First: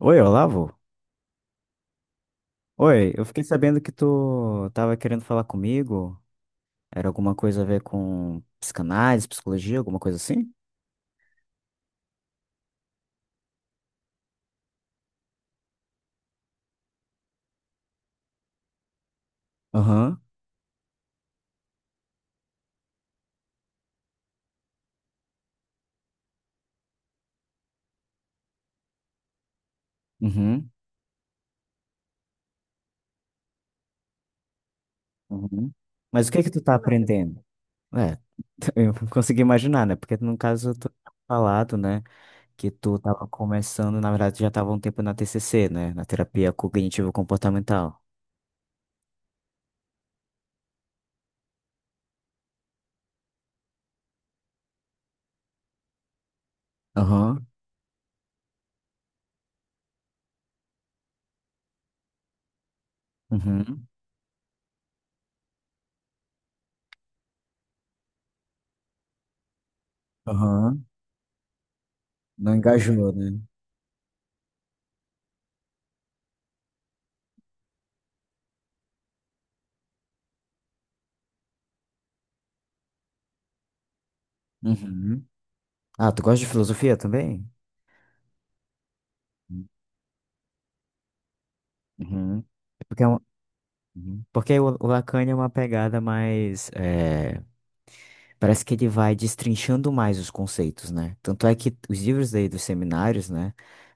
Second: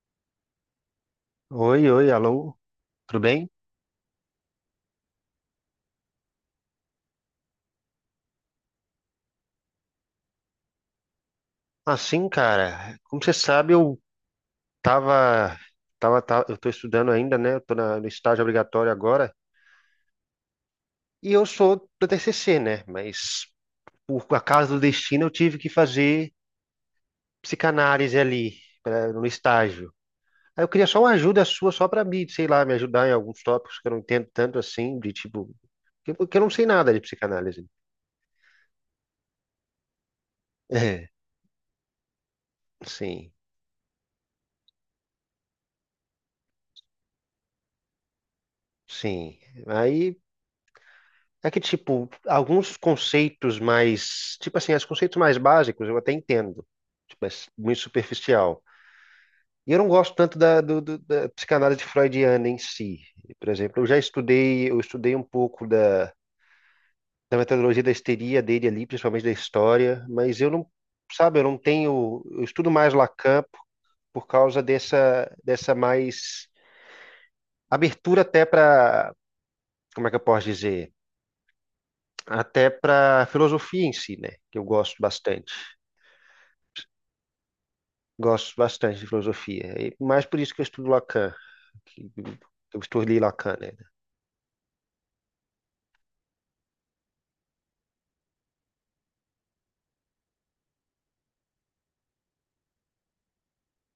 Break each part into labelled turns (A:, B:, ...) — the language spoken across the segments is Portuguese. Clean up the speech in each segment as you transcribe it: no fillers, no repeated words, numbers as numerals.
A: Oi, Olavo?
B: Oi, oi, alô,
A: Oi,
B: tudo
A: eu fiquei
B: bem?
A: sabendo que tu tava querendo falar comigo. Era alguma coisa a ver com psicanálise, psicologia, alguma coisa assim?
B: Assim, cara, como você sabe, eu tava, eu tô estudando ainda, né? Eu no estágio obrigatório agora
A: Aham.
B: e eu sou do TCC, né? Mas por acaso do destino eu tive que fazer psicanálise no estágio. Aí eu
A: Uhum.
B: queria só uma ajuda sua, só pra mim, sei lá, me ajudar em alguns tópicos que eu não entendo tanto assim, de tipo,
A: Uhum.
B: que,
A: Mas o
B: que
A: que
B: eu
A: é
B: não
A: que tu
B: sei
A: tá
B: nada de
A: aprendendo?
B: psicanálise.
A: É, eu consegui imaginar, né? Porque no caso tu
B: É,
A: tinha falado, né, que tu tava
B: sim,
A: começando, na verdade já tava um tempo na TCC, né, na terapia cognitivo-comportamental.
B: sim. Aí é que, tipo, alguns conceitos mais, tipo assim, os conceitos mais básicos eu até entendo, tipo, é
A: Aham.
B: muito superficial. E eu não gosto tanto da psicanálise freudiana em si. Por exemplo,
A: Uhum.
B: eu estudei um pouco da metodologia da histeria dele ali, principalmente da história, mas eu não,
A: Aham.
B: sabe, eu não tenho, eu
A: Não
B: estudo mais
A: engajou, né?
B: Lacan por causa dessa, dessa mais abertura até para, como é que eu posso dizer? Até para filosofia em si, né? Que eu gosto
A: Uhum.
B: bastante.
A: Ah, tu gosta de filosofia também?
B: Gosto bastante de filosofia. E mais por isso que eu estudo Lacan. Que
A: Uhum.
B: eu
A: É Porque é um
B: estudei Lacan, né?
A: Uhum. Porque o Lacan é uma pegada mais, parece que ele vai destrinchando mais os conceitos, né? Tanto é que os livros dele dos seminários, né?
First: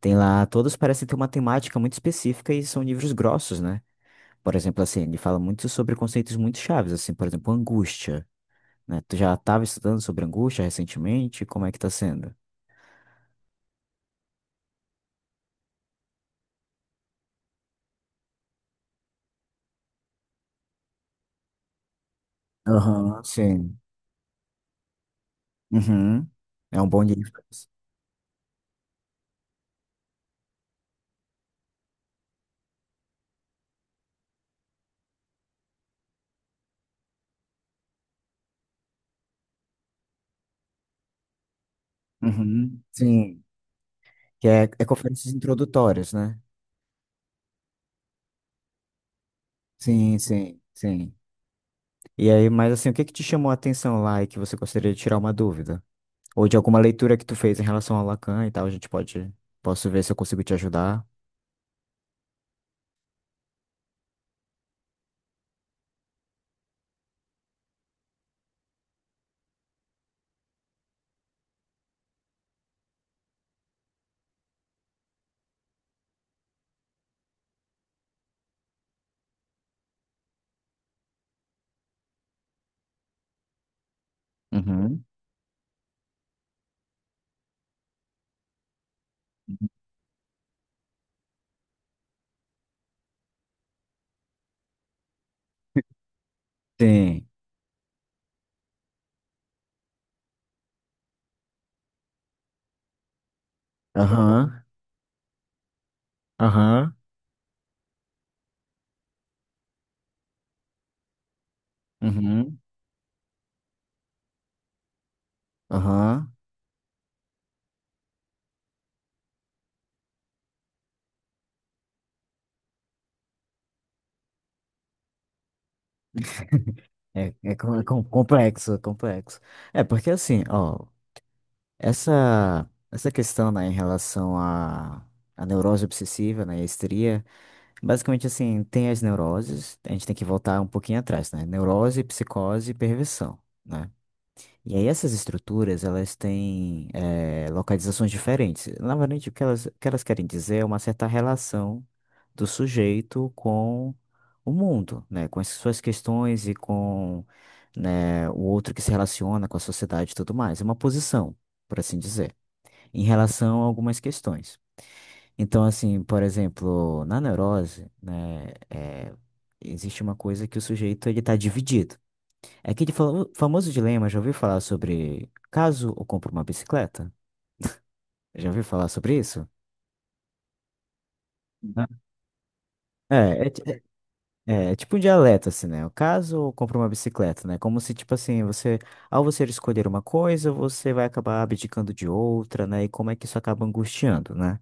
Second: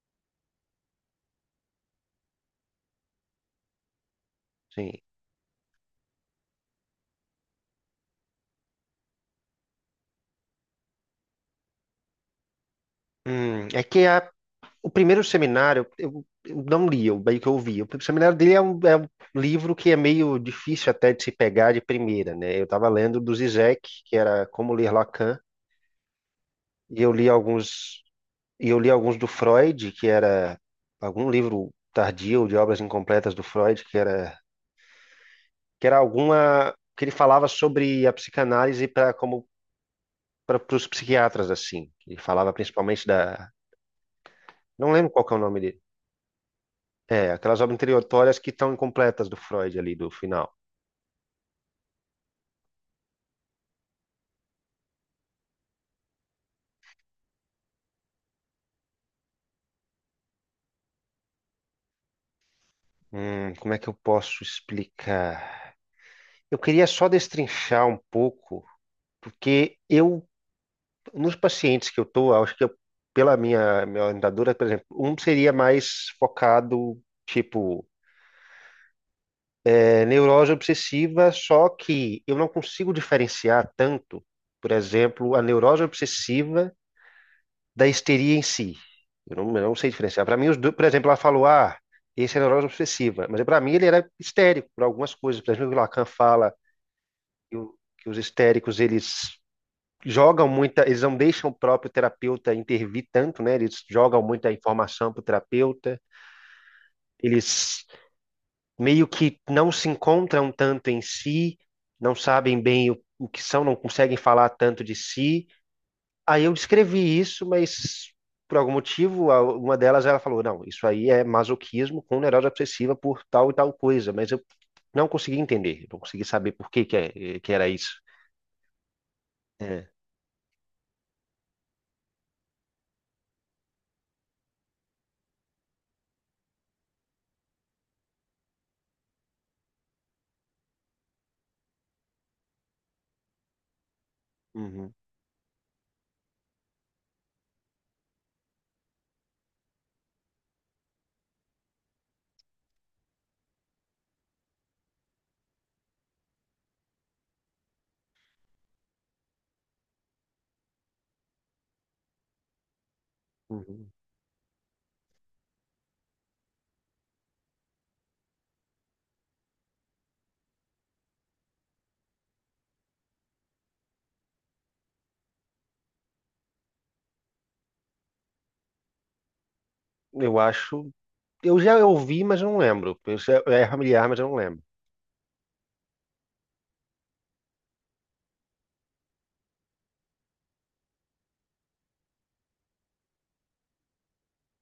A: Tem lá, todos parecem ter uma temática muito específica e são livros grossos, né? Por exemplo,
B: Sim.
A: assim, ele fala muito sobre conceitos muito chaves, assim, por exemplo, angústia, né? Tu já estava estudando sobre angústia recentemente? Como é que tá sendo?
B: É o primeiro seminário, eu não li, eu meio que ouvi. O primeiro seminário dele é é um livro que é meio difícil até de se pegar de primeira, né? Eu estava lendo
A: Aham,
B: do
A: sim.
B: Zizek, que era Como Ler Lacan,
A: Uhum. É um
B: e
A: bom
B: eu li
A: livro.
B: alguns, e eu li alguns do Freud, que era algum livro tardio de obras incompletas do Freud, que era alguma, que ele falava sobre a psicanálise para como para os psiquiatras, assim. Ele falava
A: Uhum,
B: principalmente
A: sim.
B: da.
A: Que é
B: Não lembro qual
A: conferências
B: que é o nome dele.
A: introdutórias, né?
B: É, aquelas obras introdutórias que estão incompletas do Freud ali, do
A: Sim,
B: final.
A: sim, sim. E aí, mas assim, o que que te chamou a atenção lá e que você gostaria de tirar uma dúvida? Ou de alguma leitura que tu fez em relação ao Lacan e tal, posso ver se eu consigo te ajudar.
B: Como é que eu posso explicar? Eu queria só destrinchar um pouco, porque eu, nos pacientes que eu estou, acho que eu, pela minha orientadora, por exemplo, um seria mais focado, tipo, é, neurose obsessiva, só que eu não consigo diferenciar tanto, por
A: Uhum.
B: exemplo, a neurose obsessiva da histeria em si. Eu não sei diferenciar. Para mim, os dois, por exemplo, ela falou, ah, esse é neurose obsessiva. Mas para mim ele era histérico por algumas coisas. Por exemplo, o Lacan fala
A: Sim.
B: que os histéricos, eles jogam muita, eles não deixam o próprio terapeuta intervir tanto, né? Eles jogam muita
A: Aham.
B: informação para o terapeuta.
A: Aham.
B: Eles meio que não se encontram tanto em si, não
A: Uhum.
B: sabem bem o que são, não conseguem falar tanto de si.
A: Aham.
B: Aí eu descrevi isso, mas por algum motivo, uma delas ela falou: não, isso aí é masoquismo com neurose obsessiva por tal e tal coisa, mas eu não consegui entender, não consegui saber por que
A: É,
B: que
A: é,
B: era
A: com- é
B: isso.
A: com- complexo. É,
B: É.
A: porque assim, ó, essa questão, né, em relação à neurose obsessiva, né, e a histeria, basicamente assim, tem as neuroses, a gente tem que voltar um pouquinho atrás, né? Neurose, psicose e perversão, né? E aí
B: Uhum,
A: essas estruturas, elas têm localizações diferentes. Na verdade, o que elas querem dizer é uma certa relação do sujeito com o mundo, né? Com as suas questões e com, né, o outro que se relaciona com a sociedade e tudo mais. É uma posição, por assim dizer, em relação a
B: uhum.
A: algumas questões. Então, assim, por exemplo, na neurose, né, existe uma coisa que o sujeito ele está dividido. É aquele famoso dilema, já ouviu falar sobre caso eu compro uma bicicleta? Já ouviu falar sobre isso?
B: Eu acho. Eu já
A: Não.
B: ouvi, mas eu não lembro.
A: É, é, ti-
B: É familiar, mas eu não lembro.
A: é tipo um dialeto, assim, né? O caso eu compro uma bicicleta, né? Como se, tipo assim, você, ao você escolher uma coisa, você vai acabar abdicando de outra, né? E como é que isso acaba angustiando, né?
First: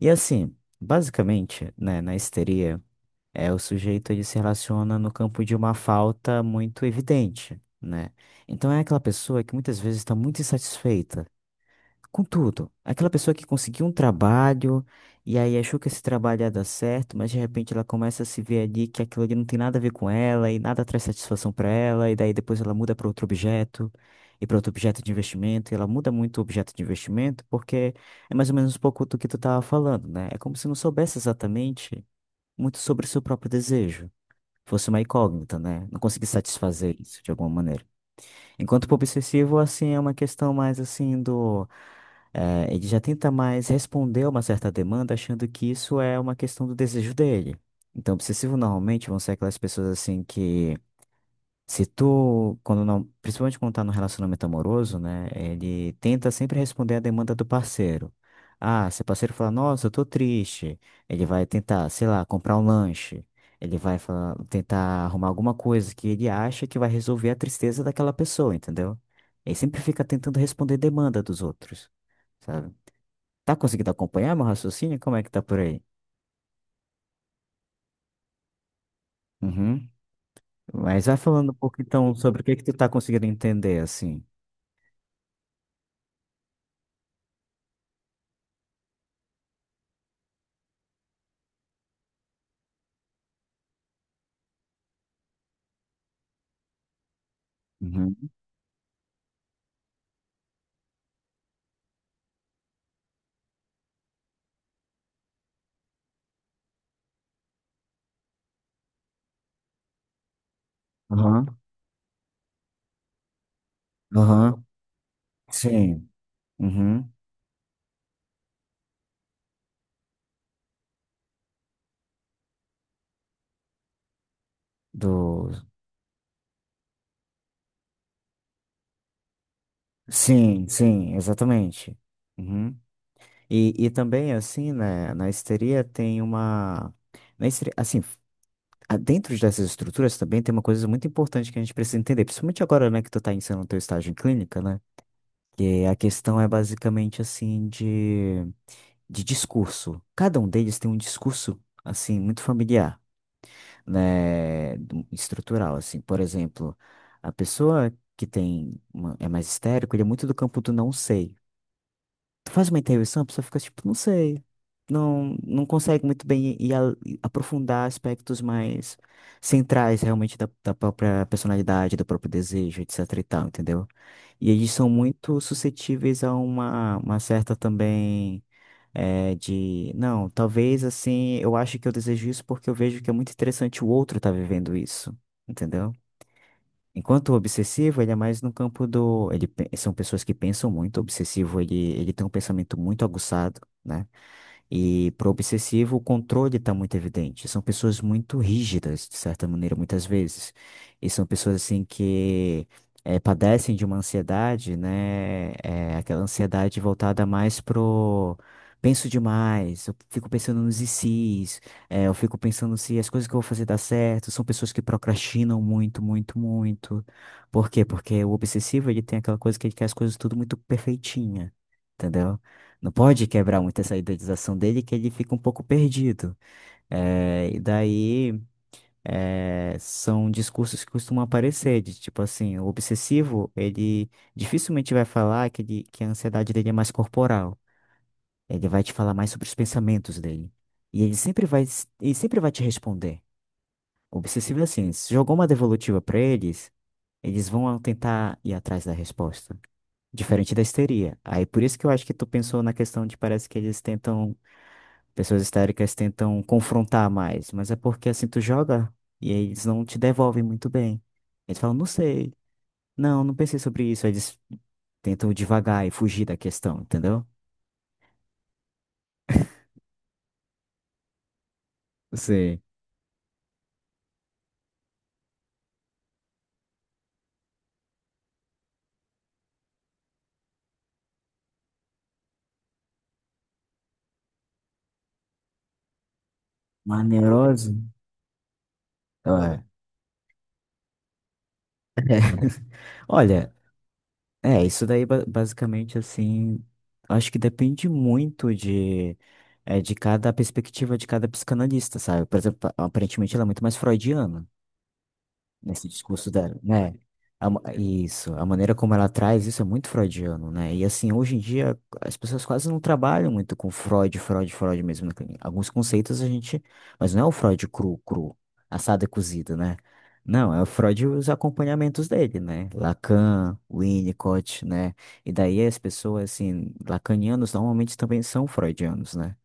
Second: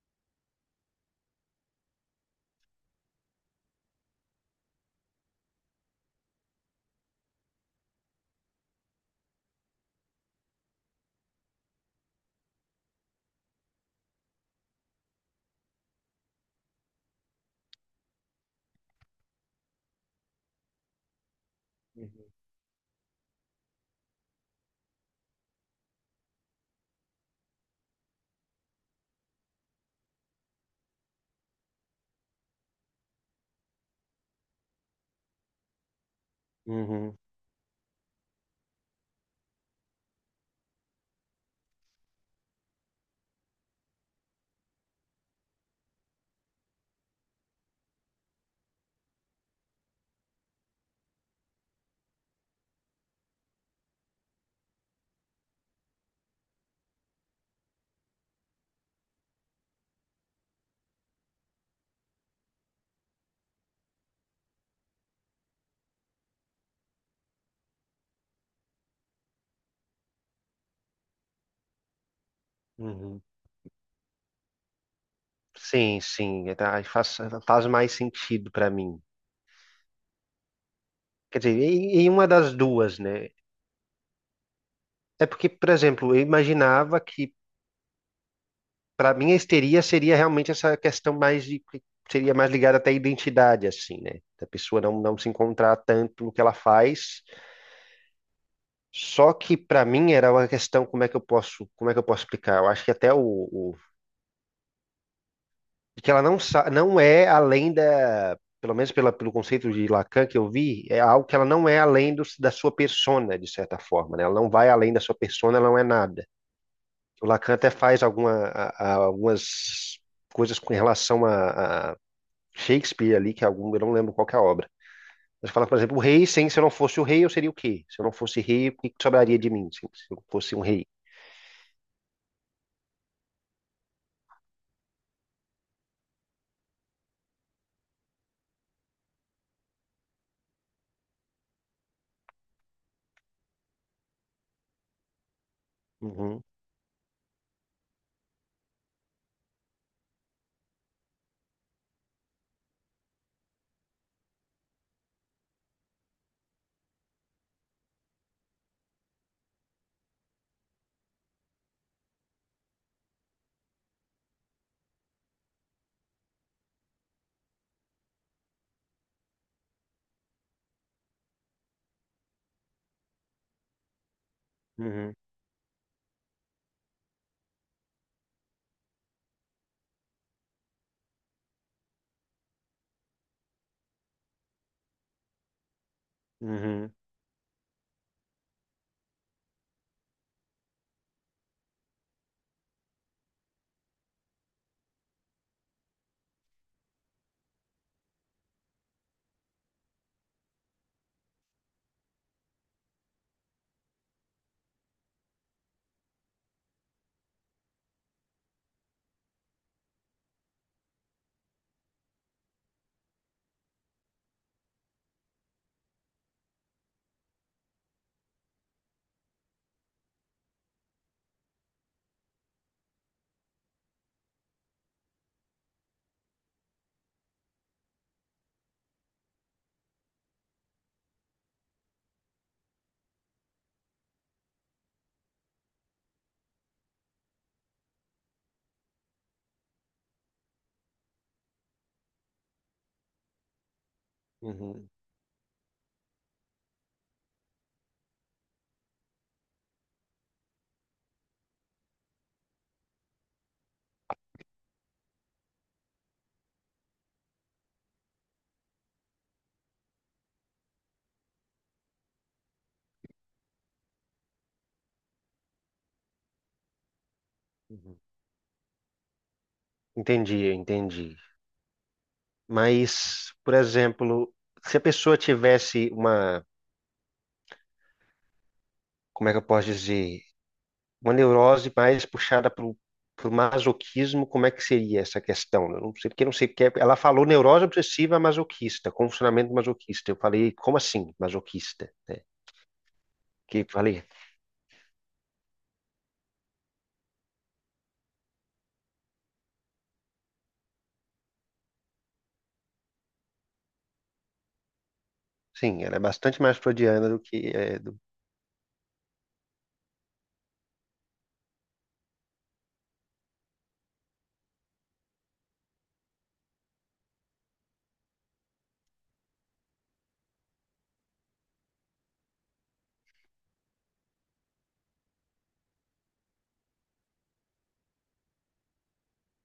A: E assim, basicamente, né, na histeria, é o sujeito ele se relaciona no campo de uma falta muito evidente, né? Então é aquela pessoa que muitas vezes está muito insatisfeita com tudo. Aquela pessoa que conseguiu um trabalho e aí achou que esse trabalho ia dar certo, mas de repente ela começa a se ver ali que aquilo ali não tem nada a ver com ela e nada traz satisfação para ela, e
B: Uhum.
A: daí depois ela muda para outro objeto e para outro objeto de investimento, e ela muda muito o objeto de investimento porque é mais ou menos um pouco do que tu tava falando, né? É como se não soubesse exatamente muito sobre o seu próprio desejo. Fosse uma incógnita, né? Não conseguisse satisfazer
B: Uhum,
A: isso de alguma maneira. Enquanto pro obsessivo, assim, é uma questão mais assim do. Ele já tenta mais responder a uma certa demanda, achando que isso é uma questão do desejo dele. Então, obsessivo normalmente vão ser aquelas pessoas assim que se tu, quando não, principalmente quando tá no relacionamento amoroso, né, ele tenta sempre responder a demanda do parceiro. Ah, se o parceiro falar, nossa, eu tô triste, ele vai tentar, sei lá, comprar um lanche. Ele vai tentar arrumar alguma coisa que ele acha que vai resolver a tristeza daquela pessoa, entendeu? Ele sempre fica tentando responder demanda dos outros, sabe?
B: uhum.
A: Tá conseguindo acompanhar meu raciocínio? Como é que tá por aí?
B: Sim, sim. É, tá, aí faz mais sentido para mim.
A: Uhum. Mas vai
B: Quer
A: falando
B: dizer,
A: um pouco
B: em
A: então
B: uma
A: sobre o
B: das
A: que que tu tá
B: duas,
A: conseguindo
B: né?
A: entender, assim.
B: É porque, por exemplo, eu imaginava que para mim, a histeria seria realmente essa questão mais de, que seria mais ligada até à identidade, assim, né? Da pessoa não, não se encontrar tanto no que ela faz.
A: Uhum.
B: Só que para mim era uma questão como é que eu posso, como é que eu posso explicar? Eu acho que até o de que ela não é além da, pelo menos pela, pelo conceito de Lacan que eu vi, é algo que ela
A: Aham.
B: não é além do, da sua persona, de certa forma, né? Ela não
A: Aham,
B: vai além da sua persona, ela não é
A: sim.
B: nada.
A: Uhum.
B: O Lacan até faz alguma, algumas coisas com relação Shakespeare ali, que é algum, eu não lembro qual que é a obra.
A: Do...
B: Mas fala, por exemplo, o rei, sem, se eu não fosse o rei, eu seria o quê? Se eu não fosse rei, o que que sobraria de mim se eu fosse um
A: Sim,
B: rei?
A: sim, exatamente. Uhum. E também, assim, né, na histeria tem uma. Na histeria, assim, dentro dessas estruturas também tem uma coisa muito importante que a gente precisa entender, principalmente agora, né, que tu tá iniciando o teu estágio em clínica, né, que a questão
B: Uhum,
A: é basicamente, assim, de, discurso. Cada um deles tem um discurso, assim, muito familiar, né, estrutural, assim. Por exemplo, a pessoa que tem é mais histérico, ele é muito do campo do não sei. Tu faz uma intervenção, a pessoa fica tipo, não sei. Não, não consegue muito bem e aprofundar aspectos mais centrais realmente da própria personalidade, do próprio desejo, etc e tal, entendeu? E eles são
B: uhum,
A: muito suscetíveis a uma certa também é de, não, talvez assim, eu acho que eu desejo isso porque eu vejo que é muito interessante o outro estar vivendo isso, entendeu?
B: uhum,
A: Enquanto o obsessivo, ele é mais no campo do, são pessoas que pensam muito, o obsessivo, ele tem um pensamento muito aguçado, né? E para o obsessivo, o controle está muito evidente. São pessoas muito rígidas, de certa maneira, muitas vezes. E são pessoas assim que padecem de uma ansiedade, né? Aquela ansiedade voltada mais pro penso demais, eu fico pensando nos e se's, eu fico pensando se as coisas que eu vou fazer dá certo. São pessoas que procrastinam muito, muito, muito. Por quê? Porque o obsessivo ele tem aquela coisa que ele quer as coisas tudo muito perfeitinha, entendeu? Não pode quebrar muito essa idealização dele, que ele fica um pouco perdido. E daí são discursos que costumam aparecer, de tipo assim, o obsessivo, ele dificilmente vai falar que, ele, que a ansiedade dele é mais corporal. Ele vai te falar mais sobre os pensamentos dele. E ele sempre vai te responder. O obsessivo é
B: uhum,
A: assim, se jogou uma devolutiva pra eles, eles vão tentar ir atrás da resposta. Diferente da histeria. Aí por isso que eu acho que tu pensou na questão de parece que eles tentam. Pessoas histéricas tentam confrontar mais, mas é porque assim tu joga e aí eles não te devolvem muito bem. Eles falam, não sei, não, não pensei sobre isso. Aí eles tentam devagar e fugir da questão, entendeu?
B: uhum. Entendi, entendi.
A: Você.
B: Mas, por exemplo, se a pessoa tivesse uma, como é que eu posso dizer, uma neurose mais puxada para o masoquismo, como é que seria essa questão? Eu não sei porque eu não sei porque ela
A: Uma
B: falou neurose
A: neurose?
B: obsessiva masoquista, com funcionamento
A: É.
B: masoquista. Eu falei, como assim, masoquista? É.
A: Olha,
B: Que falei,
A: é, isso daí basicamente assim, acho que depende muito de cada perspectiva de cada psicanalista, sabe? Por exemplo, aparentemente ela é muito mais freudiana
B: sim,
A: nesse
B: ela é
A: discurso
B: bastante
A: dela,
B: mais
A: né?
B: freudiana do que é do.
A: Isso, a maneira como ela traz isso é muito freudiano, né? E assim, hoje em dia as pessoas quase não trabalham muito com Freud, Freud, Freud mesmo, né? Tem alguns conceitos a gente, mas não é o Freud cru, cru, assado e cozido, né? Não, é o Freud e os acompanhamentos dele, né? Lacan, Winnicott, né? E daí as pessoas, assim, lacanianos normalmente também são freudianos, né?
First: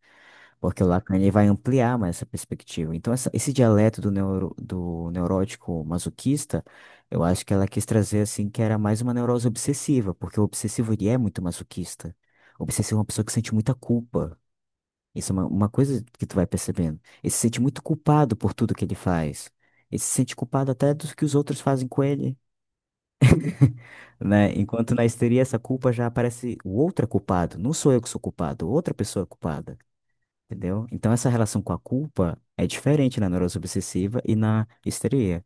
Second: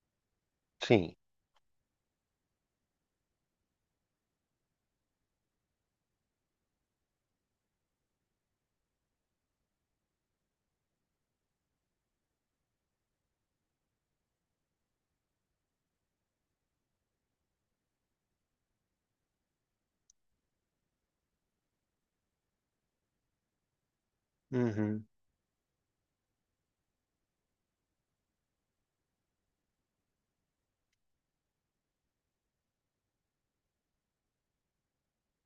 A: Porque o
B: Sim.
A: Lacan ele vai ampliar mais essa perspectiva. Então, esse dialeto do neurótico masoquista, eu acho que ela quis trazer assim que era mais uma neurose obsessiva, porque o obsessivo ele é muito masoquista. O obsessivo é uma pessoa que sente muita culpa. Isso é uma coisa que tu vai percebendo. Ele se sente muito culpado por tudo que ele faz. Ele se sente culpado até dos que os outros fazem com ele, né? Enquanto na
B: Uhum.
A: histeria essa culpa já aparece o outro é culpado. Não sou eu que sou culpado, outra pessoa é culpada. Entendeu? Então, essa relação com a culpa é diferente na neurose obsessiva e na histeria.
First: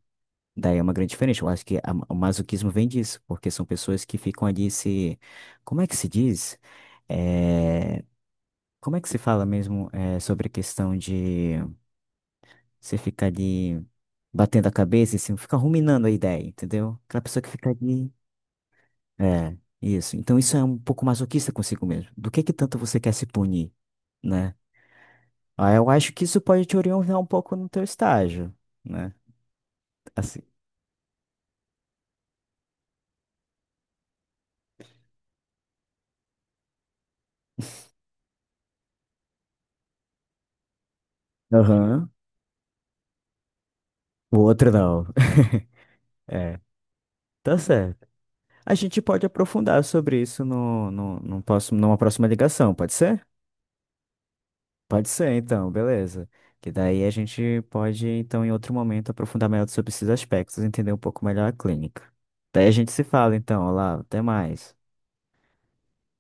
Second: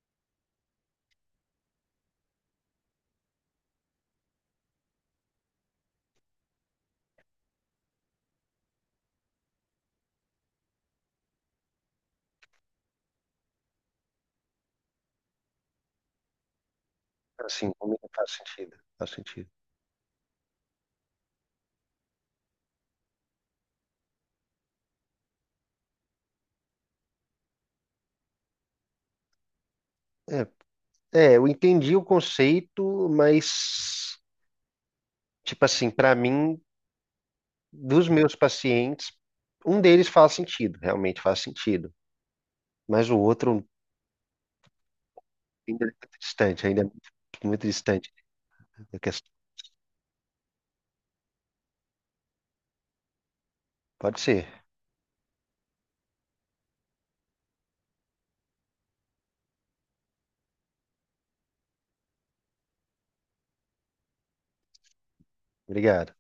A: Daí é uma grande diferença. Eu acho que o masoquismo vem disso, porque são pessoas que ficam ali se. Como é que se diz? É, Como é que se fala mesmo sobre a questão de você ficar ali batendo a cabeça e assim, ficar ruminando a ideia, entendeu? Aquela pessoa que fica
B: Assim, comigo
A: ali.
B: faz sentido. Faz sentido.
A: É, isso. Então, isso é um pouco masoquista consigo mesmo. Do que tanto você quer se punir, né? Ah, eu acho que isso pode te orientar um pouco no teu estágio, né? Assim.
B: É, é, eu entendi o conceito, mas, tipo assim, para mim, dos meus pacientes, um deles faz sentido, realmente faz sentido.
A: Aham.
B: Mas o outro
A: O outro não.
B: ainda é muito
A: É,
B: distante, ainda é muito,
A: tá
B: muito
A: certo.
B: distante
A: A
B: da
A: gente pode
B: questão.
A: aprofundar sobre isso no próximo, numa próxima ligação, pode ser?
B: Pode ser.
A: Pode ser, então, beleza. Que daí a gente pode, então, em outro momento, aprofundar melhor sobre esses aspectos, entender um pouco melhor a clínica. Daí a gente se fala, então, Olá, até mais.
B: Obrigado.